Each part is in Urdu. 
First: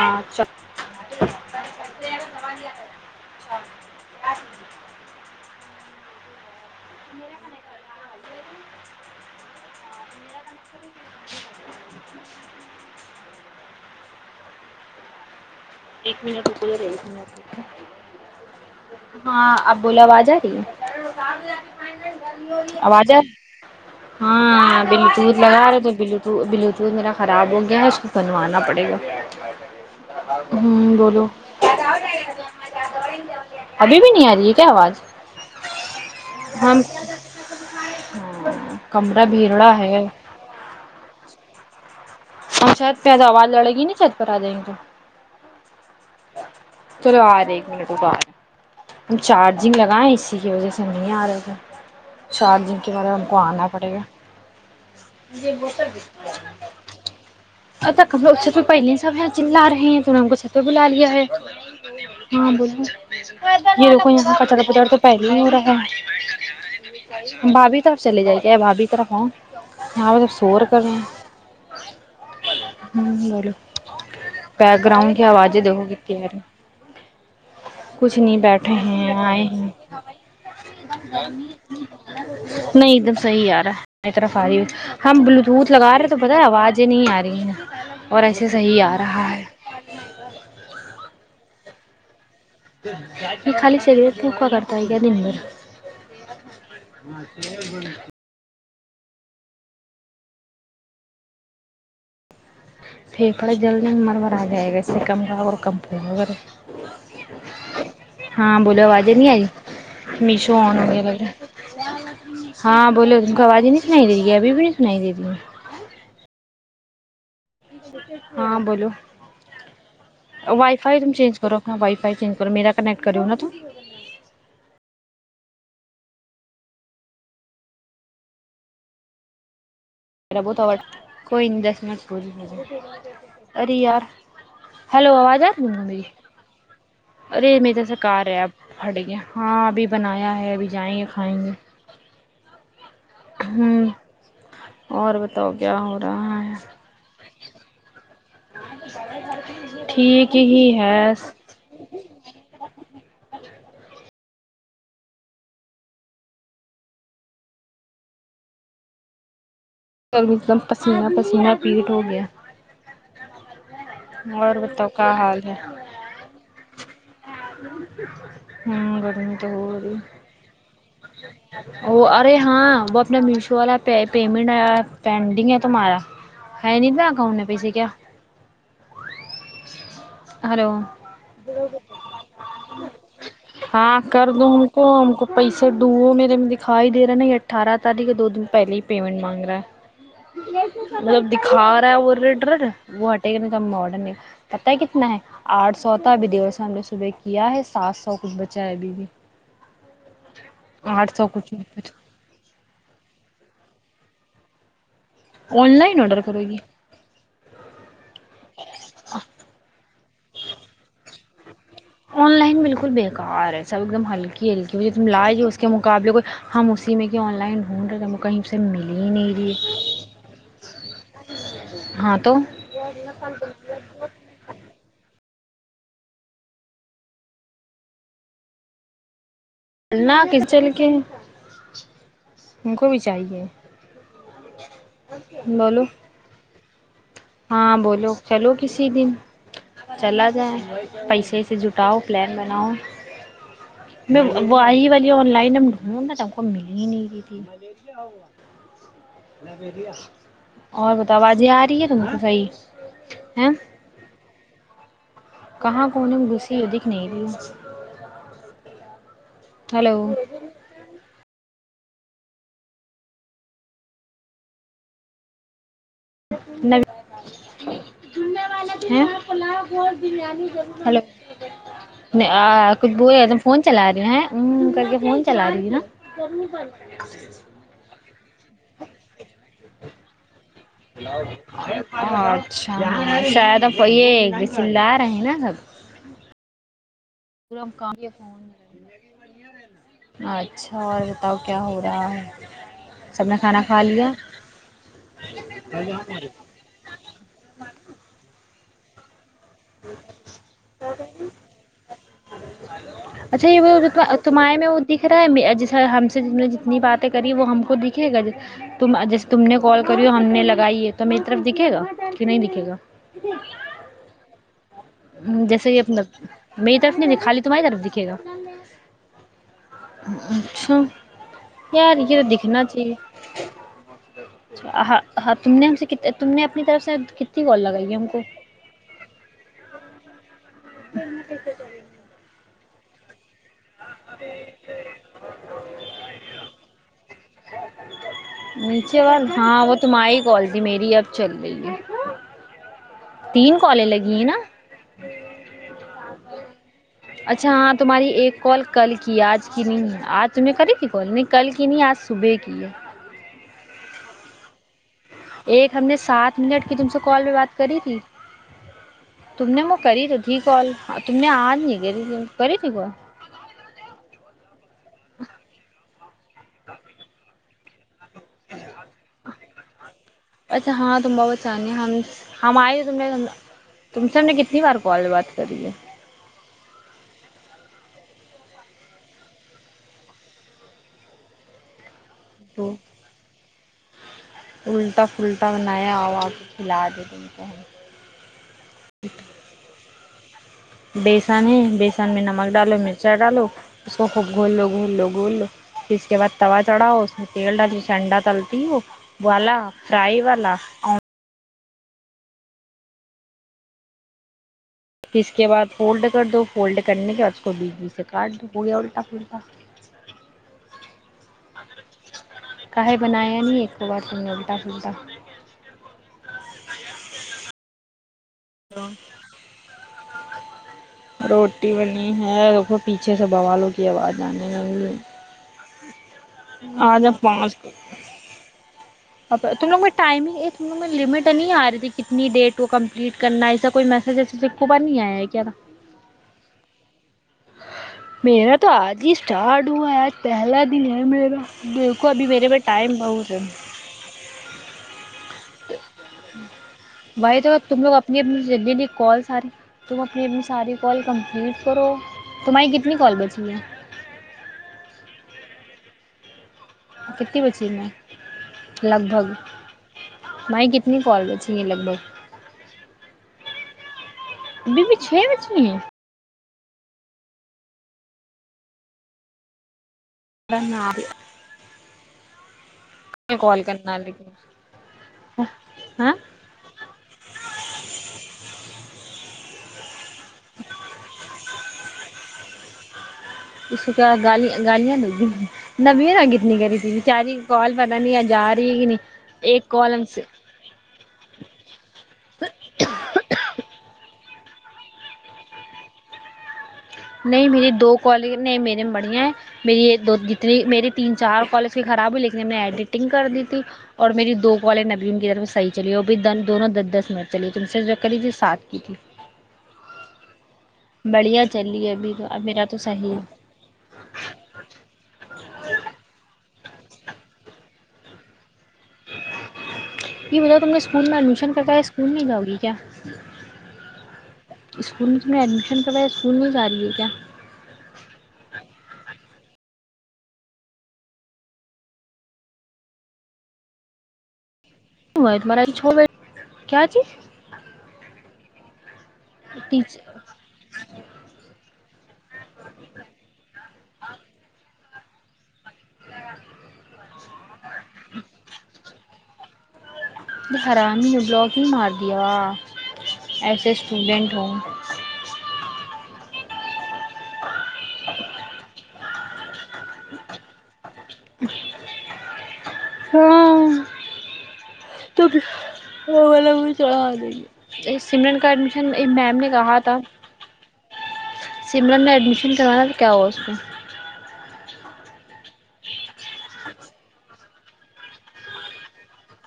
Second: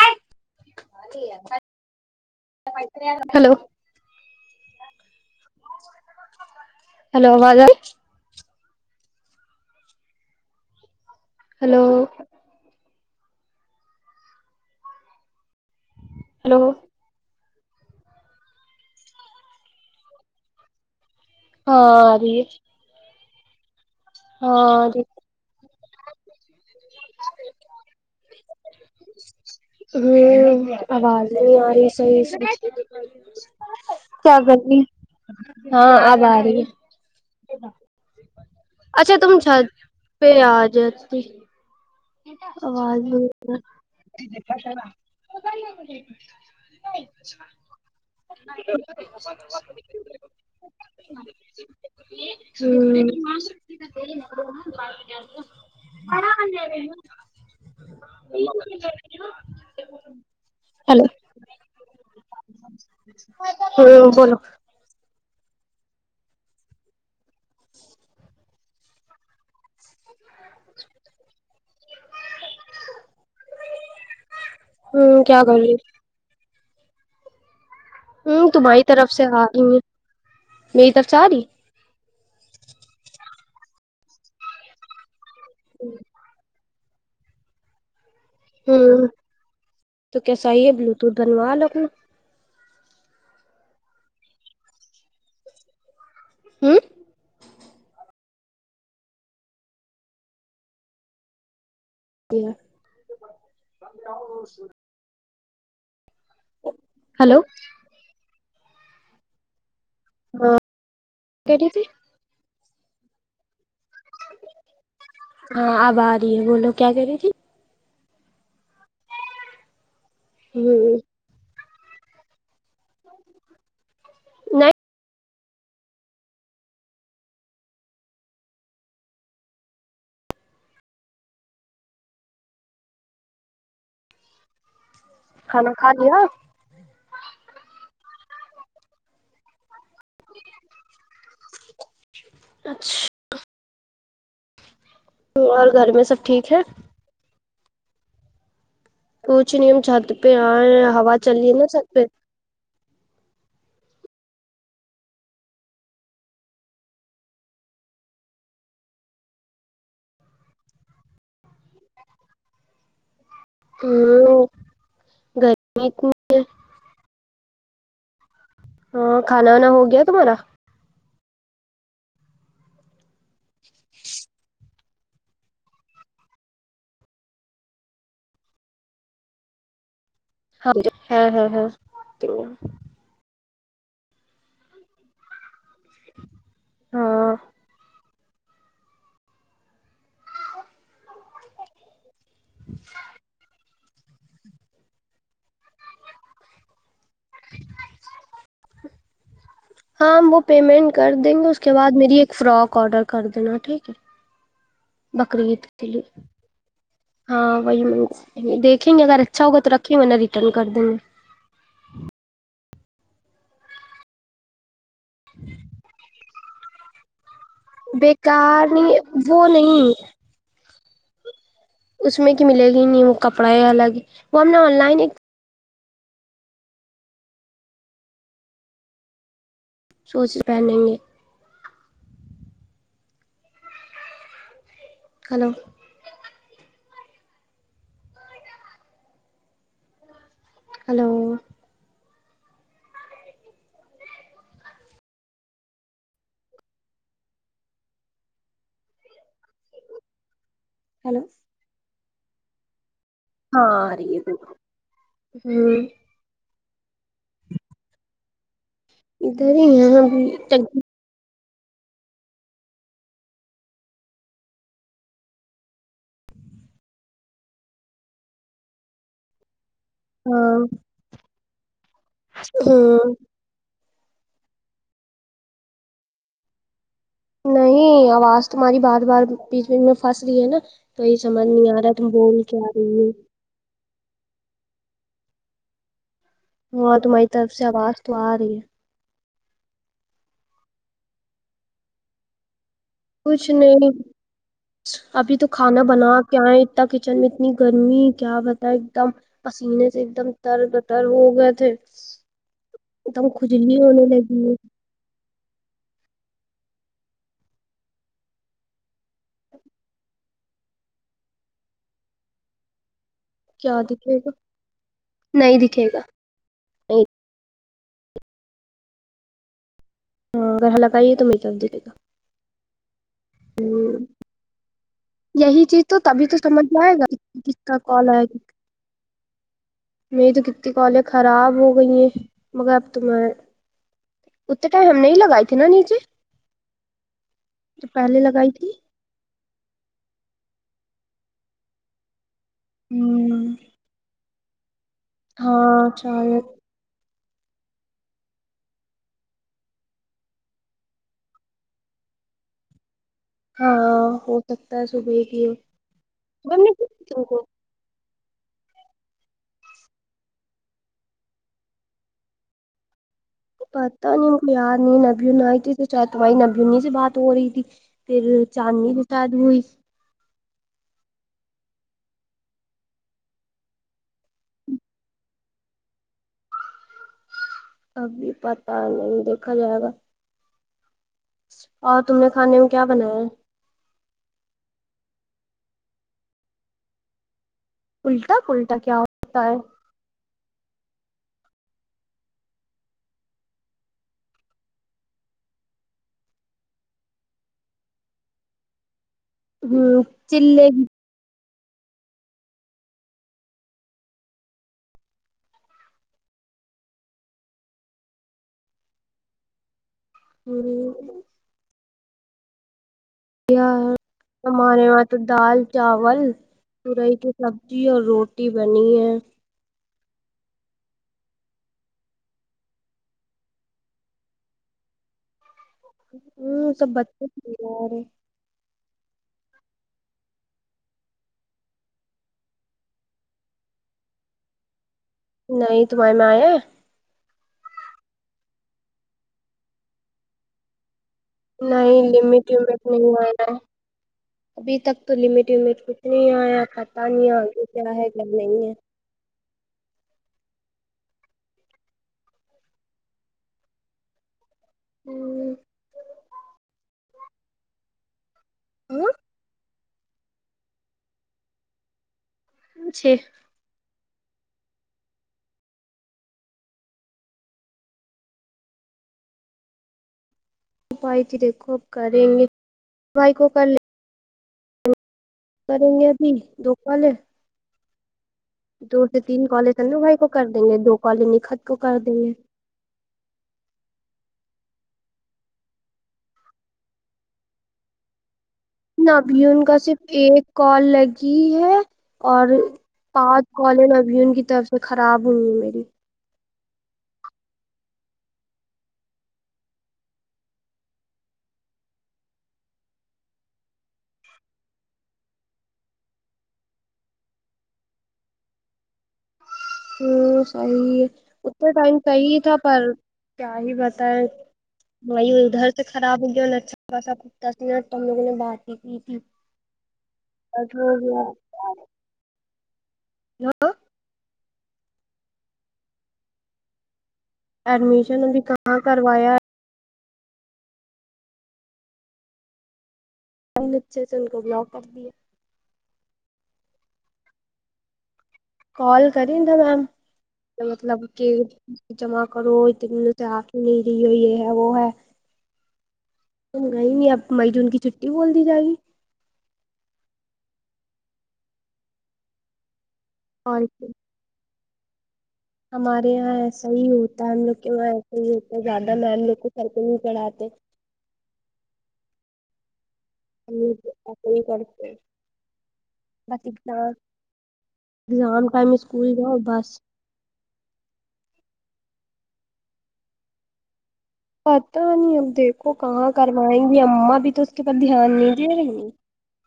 ہاںھ ہلو ہلو آواز آئی م [unintelligible] ہلو ایک منٹ ہلو اپولے رہی گ ہاں اب بولا آواز آ رہی ہے ہاں اے [unintelligible] آواز آ رہی؟ ہاں بل دودلہگار دو بو بلو جو میرا خراب ہو گیا ہے اس کو بنوانا پڑے گا رہی ہے ہوں بولو آواز نہیں آ رہی ہے صحیح ابھی بھی نہیں آ کیا ہے کر رہی آواز ہاں اب آ رہی ہے ہم ج [unintelligible] اچھا کمرہ تم چ بھیڑا ہے پہ آ جاتتی ہم چھت آواز پہ ہیں تو آواز لڑے گی نہیں چھت پر آ جائیں گے تو چلو آ رہے ایک منٹ اٹ ہم چارجنگ لگائیں اسی کی وجہ سے نہیں آ رہے تھے چارجنگ کے بارے ہم کو آنا پڑے گا اب تک لو چھت پہ پہلے ہی سب چ رہے ہیں تو انہوں کو چھت پہ بلا ہلو لیا ہے ہاں بولو ہ مے کو یہ بولو ک پہلے ہو رہا بھابھی طرف سےلے جائی گ بھابھی طرف ہ سور کرنا آ [unintelligible] ہ بولو بیک گراؤنڈ کی ہ کیا کر آوازیں دو رہی کیت ار کچھ نہیں ہ بیٹھے تمہاری طرف ہیں سے آئے آ رہی ہیں ہے میری طرف سے آ رہی نہیں ادھر حیح آ رہا ہے ماری طرف آ رہی ہوئی ہم بلو دھت لگا رہے تو پتا ہے آواز م ج نہیں آ رہی ہیں اور ایسے صحیح آ ہوں رہا ہے تو کیسا ہی ہے بلوٹوتھ بنوا لو ٹھ میں خال سگیر پوکوا کرتا ہے کیا دن بھر ہوں [inaudible] ب بول تی ہے پ پڑا جلد جلد مر مور آ جائے گا اس سے کم اور کمپنی وغیرہ ہلو ہاں بولو آوازیں نہیں آئی میشو آن گ لگے کہہ رہی تھی [unintelligible] ہاں بولو ت کو آوازی نہیں سنائی د رہی ہے ابھی بھی نہیں سنائی ددی ہاں اب آ رہی ہے بولو کیا کہہ رہی تھی ہاں بولول وائی ہوں فائی تم چینج کرو ہاں وائی فائی چینج کرو میرا کنیکٹ کر ہو ن تو نہیں میرا بہت آوٹ کوئی نہیں دس منٹ ار یار ہیلو آواز کھانا کھا ہیں لیا ارے میں تو سکاریا پٹ گیا ہاں بھی بنایا ہے ابھی جائیں گے کھائیں گے اچھا ہوں اور بتاؤ اور کیا گھر ہو میں سب رہا ٹھیک ہے پوچھ نہیں ہم چھت پہ ٹھیک ہی آئے ہوا چلی رہ ہے نا چھت پہ گرمی ایک دم پسینہ پسینہ پیٹ ہو گیا ہاں اور بتاؤ کیا حال ہے گرمیت میں ہے ہوں ہاں کھانا وانا ہو گیا تمہارا ا ارے ہاں وہ اپنا میشو والا پیمنٹ آ پینڈنگ ہے تو مہارا ہے نہیں مکؤن پیسے کیا ہلو ہاں ج ہاں ہاں ہاں ہاں کر دو ہم کو ہم کو پیسہ سر ڈو میرے میں دکھائی د رہا نا ہاں یہ اٹھارہ تاریخ دو پہلے ہی پمنٹ مگ رہا مطلب دکھا رہا اور وہ ہٹے کم پتا کتنا ہے آٹھ سو ہوتا ابھی دیو سو ہم ل نےگ صبح کے کیایا ہے سات سو کچھ بچا ہے ابھی بھی ہاں وہ پیمنٹ کر آٹھ سو دیں گے کچھ اس کے کچھ بعد میری ایک فراک آرڈر کر دینا ٹھیک ہے بکری گت آن لائن آڈر کرو گی ہاں وہی م دیکھیں گے اگر اچھا ہوگا تو رکھے کی میں نے ریٹرن کر دوں گا آن لائن بالکل بےکار ہے سب ایک دم ہلکی ہلکی کہھے تم لاائی جے اس کے مقابلے کوئی ہم اسی میں کہ آن لائ لائنڈ رہ کہیں سے مل ہی نہیں رہی ہاں اس میں تو کہ ملے گی نہیں وہ کپڑا ہے الگ وہ ہم نے آن لائن ایک پنا سوچ کچل پہنیں کے گے ان کو بھی چاہیے ہلو بولو ہاں بولو چلو کسی دن چلا ج ہلو پیسے سے جٹاؤ پل بناؤ میں وہ آئی والی آن لائن ڈھونڈ ت ہم کو مل ہی نہیں رہ تھی اور ہلو بتاؤ آج یہ آ رہی ہے ہ نہیںی ہاں ا رہ تھ کہاں کون گس ت وہ دکھنے بھی ادھر ہی یہ ابھی وال ہاں ہلو د کچھ بو ہوں دم فون چلا تھا ا کر کے فون چلا رہی نا نہیں آواز تمہاری بار بار بیچ بیچ بی میں پنس رہی ہے نا تو یہ سمجھ نہیں آ رہا تم بول کیا اچھا رہی ہو شاید ا تو یہسلد رہ ہے نا سب ہ تمہاری طرف پورا سے کام آواز یہ تو آ رہی ہے فون اچھا اور بتاؤ کیا ہو رہا ہے سب نے کچھ کھانا کھا نہیں لیا ابھی تو کھانا بنا کیا ہے اتنا کچن میں اتنی گرمی کیا بتا ایک دم پسینے سے ایک دم تر گٹر ہو گئے تھے دم اچھا یہ کھجلی ہونے وہ لگی ہے تمہارے میں وہ دکھ رہا ہے جیسے ہم نے جتنی باتیں کری وہ ہم کو دکھے گا ت جیسے تم نے کال کری ہو ہم نے لگائی ہے تو میری طرف دکھے گا کہ نہیں دکھے گا کیا دکھے گا نہیں جیسے کہ دکھے گا اپنا میری طرف نہیں تھی خالی تمہاری طرف د دکھیگا اگر اچھا لگائیے تو میک اپ دکھے گا یار یہ تو دکھنا چاہیے ہ ہاں تم یہی نے ہم چیز تو سے تبھی تم تو نے سمجھ اپنی میں طرف آئے سے گا کتنی کس کال کا لگائی ہے ہم کو میں تو ک تی کالیں خراب ہو گئی ہیں مگر آپ تمار اتنے ٹائم ہم نہیں لگائے تھے نا نیچے جو پہلے لگائی تھی نیچے وال ہاں وہ تمہاری کال ت میری اب چل رہئی ہے تین کالے لگی ہیں نا ہاں چالے اچھا ہاں تمہاری ایک کال کل کی ہے آج کی نہیں ہے آج تمہیں کرے گی کال نہیں کل کی نہیں آج صبح کی ہے ہاں ہو سکتا ہے صبح کی ہو ایک ہم نے سات صبح ہم منٹ نے کی تم سے تھی کال پہ کو بات کری تھی تم نے م کر تو تھی کال تم نے آج نہیں کرری ت کر تھی کوال پتا نمک ار نین ابھی ن آئیتی چ تو بائی نبینی سے بات ہو رہی تھی پھر چاندنی بتاد ہوئی اچھا ہاں تم بہتچاہنی ہم ہم آئے ہو تم نے تم سے ہم نے کتنی بار کال بات کری ہے ابھی پتا نہیں دیکھا جائے گا اور تم نے کھانے میں تو کیا بنایا ہے الٹا پھلٹا نیا ہوا کو کھلا دے دیتے ہیں اللٹا پٹا کیا ہوتا ہے بیسن ہے بیسن میں نمک ڈالو مرچ ڈالو اس کو خوب گھول لو گول لو گول لو پھر اس کے بعد توا چڑھاؤ اس میں تیل ڈالو انڈا تلتی ہو والا ہ فرائی والا چلے پھر اس کے بعد فولڈ کر دو فولڈ کرنے کے بعد اس کو بیجلی سے کاٹ دو پورے الٹا پھلٹا ہوں کاہے بنایا نہیں ایک کو بار تم نے الٹا ہمارے پھلٹا یہاں تو دال چاول تورئی کی سبزی اور روٹی رٹی بنی ہے روٹی بنی ہے پیچھے سے بوالوں کی آواز آنے لگی ہوں سب آج بچےارے ا تم لوگوں ٹائمنگ ت لوگ میں لمٹ نہیں آ رہی تھی کتنی ڈیٹ کو کمپلیٹ کرنا ایسا کوئی میسج ایوب نہیں آیا ہے کیا تھا نہیں تمہارے میں آیا میرا تو آج ہی اسٹارٹ ہوا ہے آج پہلا دن ہے میرے نہیں دیکھو ابھی لمٹ پاس ومٹ ٹائم نہیں آ بہت رہا ہے ابھی تک تو لمٹ کچھ نہیںیا کھا نہیں بھائی تو تم لوگ ای گ نہیں ہے م اپنی اپنی ساری کال کمپلیٹ کرو تمہاری کتنی کال بچی ہے ہوں کتنی بچی میں لگ ہاں بھگ بائی کتنی کال بچی ہے لگ بھگ اچھے ابھی بھی چھ بچی ہیں اپ ت دیکھو کریں گ کال کرنا کریں گے ہاں ابھی دوپال ہے دو سے تین کالج ان بھائی کو کر دیں گے دو کالج نکھت کو کر دیں گے اس کو کیا گالیاں گالیاں د گی نبی ن کتنی کری تھی بچاری کوال پتہ نہیں آ جار نبیون کا صرف ایک کال لگی ہے اور پانچ کال نبیون کی طرف سے خراب ہوئی میری نہیں میری دو کالج نہیں میرے میں بڑھیا ہیں میری جتنی میری تین چار کالج کی خراب ہوئی لیکن نے ایڈیٹنگ کر دی تھی اور میری دو کالج نبی ان کی طرف صحیح چلی بھی دونوں دس دس منٹ چلی تم سے کر لیجیے ساتھ کی تھی [unintelligible] ا صی ہے بڑھیا ا چلی ہے ٹائم ابھی تو صی اب تھا میرا تو پر صحیح ہے کیا ہی بت ہے مایو ادھر سے خراب ہو گیا اچھاا سا کتا اتنا تم لوگوں نے بات ہی کی تھی یہ بتاؤ تم بٹ نے ہو اسکول میں گیا ایڈمیشن کرتا ہے اسکول نہیں جاؤ گی کیا ہاں [unintelligible] [inaudible] اسکول میں تم نے ایڈمیشن کروایا اسکول نہیں جا رہی ہے کیا ایڈمیشن اکاں کروایا ہے اچھے سے ان کو بلا س چ بی [unintelligible] کیا چیز کال [inaudible] کرند میم ٹیچ مطلب کہ جمع کرو سے آ کے ہی نہیں رہی ہو یہ ہے وہ ہے نہیں نہیں اب مئی جون کی چھٹی بول دی جائے گی د آرامین بلاگن مدا ایز اور اے اسٹوڈنٹ ہوں ہمارے یہاں ایسا ہی ہوتا ہے ہم لوگ ایسے ہی ہو تو زیادہ لووں سککڑ آتے ج [unintelligible] ہم ہاں لوگ ایسا ہی کرتے ہیں، تو بس وہ چ ایگزام سمرن ایگزام کا ٹائم ایڈمیشن اسکول میم جاؤ نے بس کہا تھا سملان میں ایڈمیشن کروانا تو کیا ہوا اس کو پتا نہیں اب دیکھو کہاں کروائیں گی امما بھی تو اس کے اوپ دھیان نہیں دے رہی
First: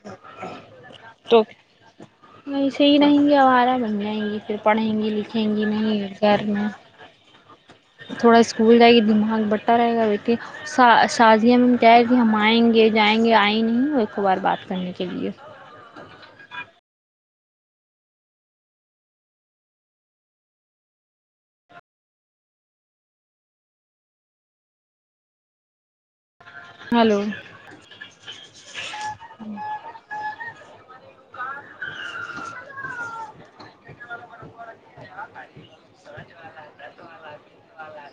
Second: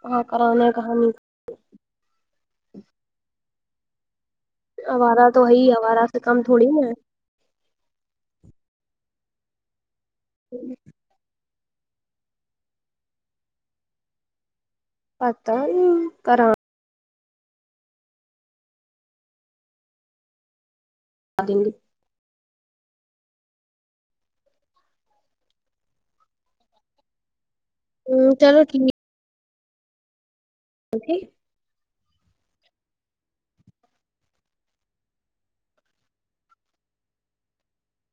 کہاں کرانا کہاں نہیں تو وسے ہی نہیں گ ہمارا بنیا یہ [inaudible] پھر پڑھیں گی آوارہ تو لکھیں گی وہی آوارہ نہیں سے کم گھر تھوڑی میں نا ہے تھوڑا اسکول جائے گی دماغ ہاں بٹار ہے گا کہ ش شادیا میں کیا کہ ہم آئیں گے جائیں گے آئیں نہیں ایک ک بار بات کر پتاا کر [unintelligible] ا گے ہیلو ہ چلو کی ہوں ج جی وال ب سوراج وال دس والا پس وال